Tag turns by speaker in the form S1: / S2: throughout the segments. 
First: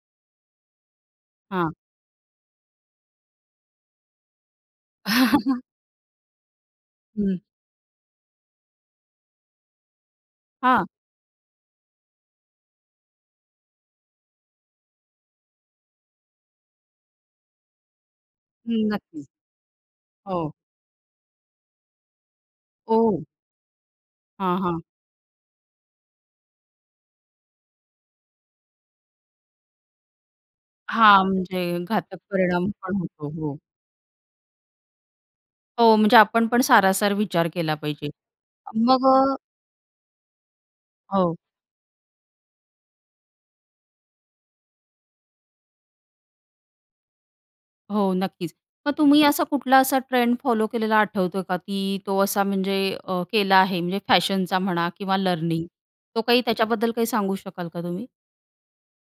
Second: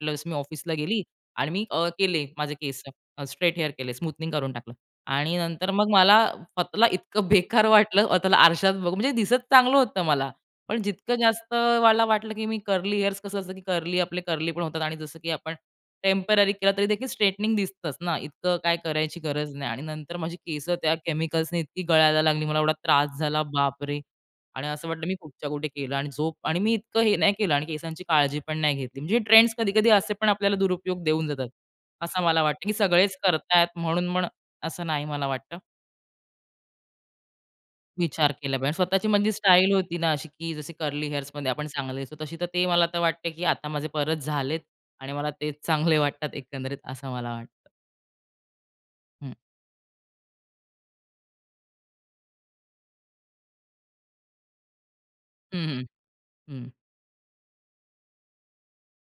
S1: Plus मी ऑफिसला गेली आणि मी
S2: हां.
S1: अ केले माझे केसं, स्ट्रेट हेअर केले स्मूथनिंग करून टाकलं. आणि नंतर मग मला स्वतःला इतकं
S2: हं.
S1: बेकार वाटलं स्वतःला आरशात बघू म्हणजे दिसत चांगलं होतं मला, पण
S2: हां.
S1: जितकं जास्त वाला वाटलं, की मी कर्ली हेअर्स कसं असतं, की कर्ली आपले कर्ली पण होतात आणि जसं की आपण टेम्पररी केला तरी देखील स्ट्रेटनिंग स्ट्रेटनिंग दिसतंच ना, इतकं काय
S2: हं,
S1: करायची
S2: नक्कीच.
S1: गरज नाही आणि नंतर माझी
S2: हो.
S1: केसं त्या केमिकल्सने इतकी गळायला लागली मला एवढा त्रास
S2: ओह.
S1: झाला बाप रे!
S2: हां,
S1: आणि
S2: हां.
S1: असं वाटलं मी कुठच्या कुठे केलं आणि झोप आणि मी इतकं हे नाही केलं आणि केसांची काळजी पण नाही घेतली. म्हणजे ट्रेंड्स कधी कधी असे पण आपल्याला दुरुपयोग
S2: हां,
S1: देऊन जातात.
S2: म्हणजे घातक
S1: असं मला वाटतं
S2: परिणाम
S1: की
S2: पण
S1: सगळेच
S2: होतो,
S1: करत
S2: हो.
S1: आहेत म्हणून म्हण असं नाही मला वाटतं.
S2: हो, म्हणजे आपण पण सारासार विचार केला पाहिजे.
S1: विचार केला पाहिजे.
S2: अ
S1: आणि
S2: मग
S1: स्वतःची म्हणजे स्टाईल होती ना, अशी की जशी कर्ली हेअर्स
S2: हो.
S1: मध्ये आपण चांगले दिसू, तशी तर ते मला तर वाटते, की आता माझे परत झालेत आणि मला ते चांगले वाटतात एकंदरीत असं मला वाटतं.
S2: हो नक्कीच. मग तुम्ही
S1: हं.
S2: असा कुठला असा ट्रेंड फॉलो केलेला आठवतोय का, की तो असा म्हणजे अ, केला आहे म्हणजे फॅशनचा म्हणा किंवा
S1: हं,
S2: लर्निंग
S1: हं,
S2: तो काही
S1: हं.
S2: त्याच्याबद्दल काही सांगू शकाल का तुम्ही?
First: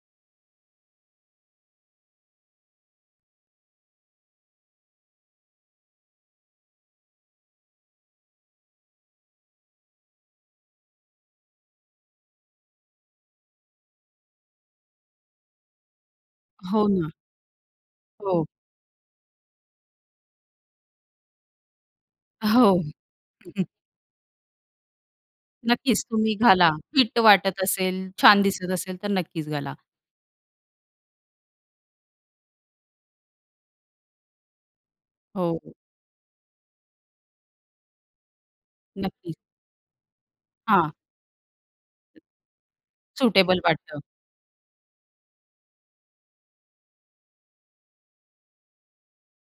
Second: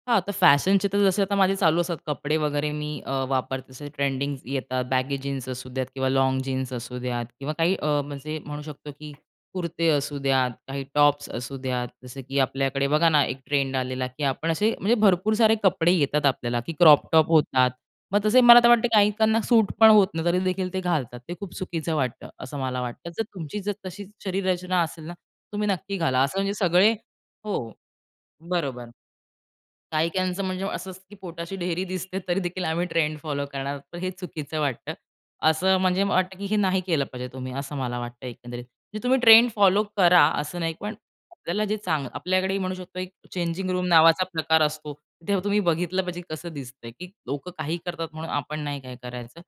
S1: हां, तर फॅशनचे तर जसे आता माझे चालू असतात कपडे वगैरे मी अ, वापरते जसे ट्रेंडिंग येतात. बॅगे जीन्स असू द्यात किंवा लाँग जीन्स असू द्यात किंवा काही अ, म्हणजे म्हणू शकतो, की कुर्ते असू द्या, काही टॉप्स असू द्या जसं की आपल्याकडे बघा ना, एक ट्रेंड आलेला की आपण असे, म्हणजे भरपूर सारे कपडे येतात आपल्याला, की
S2: हो
S1: क्रॉप
S2: ना.
S1: टॉप होतात. मग तसे
S2: हो.
S1: मला तर वाटते काहीकांना सूट पण होत नाही तरी देखील ते घालतात, ते खूप चुकीचं वाटतं, असं मला
S2: हो.
S1: वाटतं. जर तुमची जर तशी शरीररचना असेल ना, तुम्ही नक्की
S2: नक्कीच
S1: घाला.
S2: तुम्ही
S1: असं म्हणजे
S2: घाला
S1: सगळे
S2: फिट वाटत
S1: हो.
S2: असेल, छान दिसत
S1: बरोबर.
S2: असेल, तर नक्कीच घाला.
S1: काही क्यांचं म्हणजे असं असतं, की पोटाची ढेरी दिसते तरी देखील आम्ही ट्रेंड फॉलो करणार आहोत पण हे चुकीचं वाटतं.
S2: हो.
S1: असं म्हणजे मला वाटतं, की हे नाही केलं पाहिजे तुम्ही असं मला वाटतं एकंदरीत. म्हणजे तुम्ही
S2: नक्कीच.
S1: ट्रेंड फॉलो करा, असं नाही
S2: हां.
S1: पण आपल्याला जे चांग आपल्याकडेही म्हणू शकतो एक
S2: सुटेबल
S1: चेंजिंग रूम
S2: वाटतं.
S1: नावाचा प्रकार असतो. तेव्हा तुम्ही बघितलं पाहिजे कसं दिसतं. की लोकं काहीही करतात म्हणून आपण नाही काय करायचं.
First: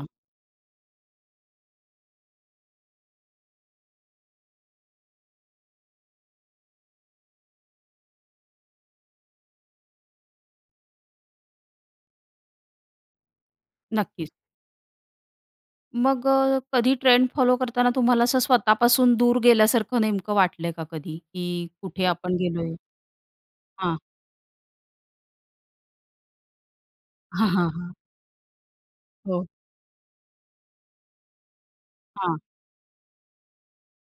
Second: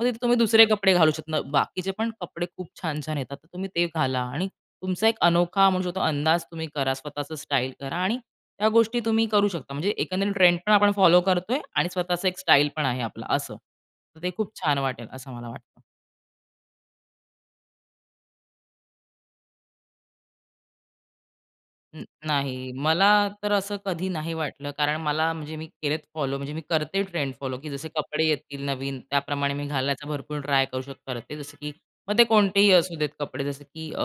S1: मग तिथे तुम्ही दुसरे कपडे घालू शकता. बाकीचे पण कपडे खूप छान छान येतात. तर तुम्ही ते घाला आणि तुमचा एक अनोखा म्हणू शकतो, अंदाज तुम्ही करा. स्वतःचं स्टाईल करा आणि त्या गोष्टी तुम्ही करू शकता. म्हणजे एकंदरीत ट्रेंड पण आपण फॉलो करतोय आणि स्वतःचा एक स्टाईल पण आहे आपला असं. तर
S2: नक्कीच.
S1: ते खूप छान वाटेल असं मला वाटतं.
S2: मग अ, कधी ट्रेंड फॉलो करताना तुम्हाला असं स्वतःपासून दूर गेल्यासारखं नेमकं वाटल आहे का कधी, की
S1: अ,
S2: कुठे आपण गेलो
S1: नाही.
S2: आहे?
S1: मला तर असं
S2: हां.
S1: कधी नाही वाटलं, कारण मला म्हणजे मी केलेत फॉलो, म्हणजे मी करते ट्रेंड
S2: हां,
S1: फॉलो, की
S2: हां,
S1: जसे
S2: हां.
S1: कपडे येतील नवीन
S2: हो.
S1: त्याप्रमाणे मी घालण्याचा भरपूर ट्राय करू शकते जसं, की मग ते
S2: हां.
S1: कोणतेही असू देत कपडे जसं, की अ,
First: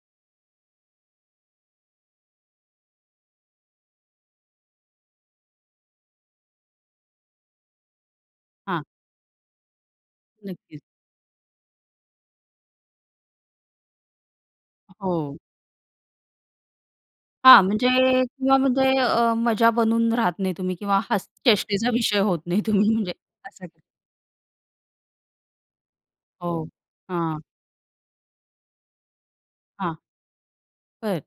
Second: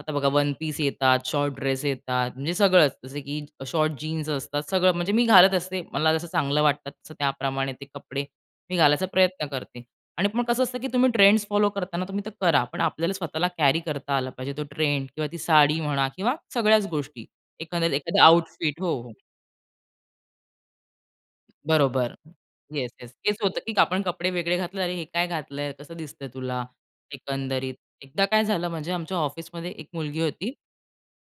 S1: आता बघा वन पीस येतात, शॉर्ट ड्रेस येतात म्हणजे सगळंच जसं की शॉर्ट जीन्स असतात सगळं, म्हणजे मी घालत असते मला जसं चांगलं वाटतं तसं त्याप्रमाणे, ते कपडे मी
S2: हां.
S1: घालायचा प्रयत्न करते. आणि मग कसं असतं
S2: नक्कीच.
S1: की तुम्ही ट्रेंड्स फॉलो करताना तुम्ही ते करा. पण आपल्याला स्वतःला कॅरी करता आला पाहिजे तो ट्रेंड किंवा
S2: हो.
S1: ती साडी म्हणा किंवा सगळ्याच गोष्टी.
S2: हां, म्हणजे
S1: एखाद्याला एखादा
S2: किंवा
S1: आउटफिट
S2: म्हणजे
S1: हो, हो.
S2: अ, मजा बनून राहत नाही तुम्ही किंवा हस चेष्टेचा
S1: बरोबर.
S2: विषय होत नाही तुम्ही
S1: येस, येस.
S2: म्हणजे
S1: हेच होतं,
S2: असं.
S1: की आपण कपडे वेगळे घातले अरे हे काय घातल आहे कसं दिसत आहे तुला,
S2: हो, हां.
S1: एकंदरीत. एकदा काय झालं म्हणजे आमच्या ऑफिसमध्ये एक
S2: हां.
S1: मुलगी होती
S2: [unintelligible]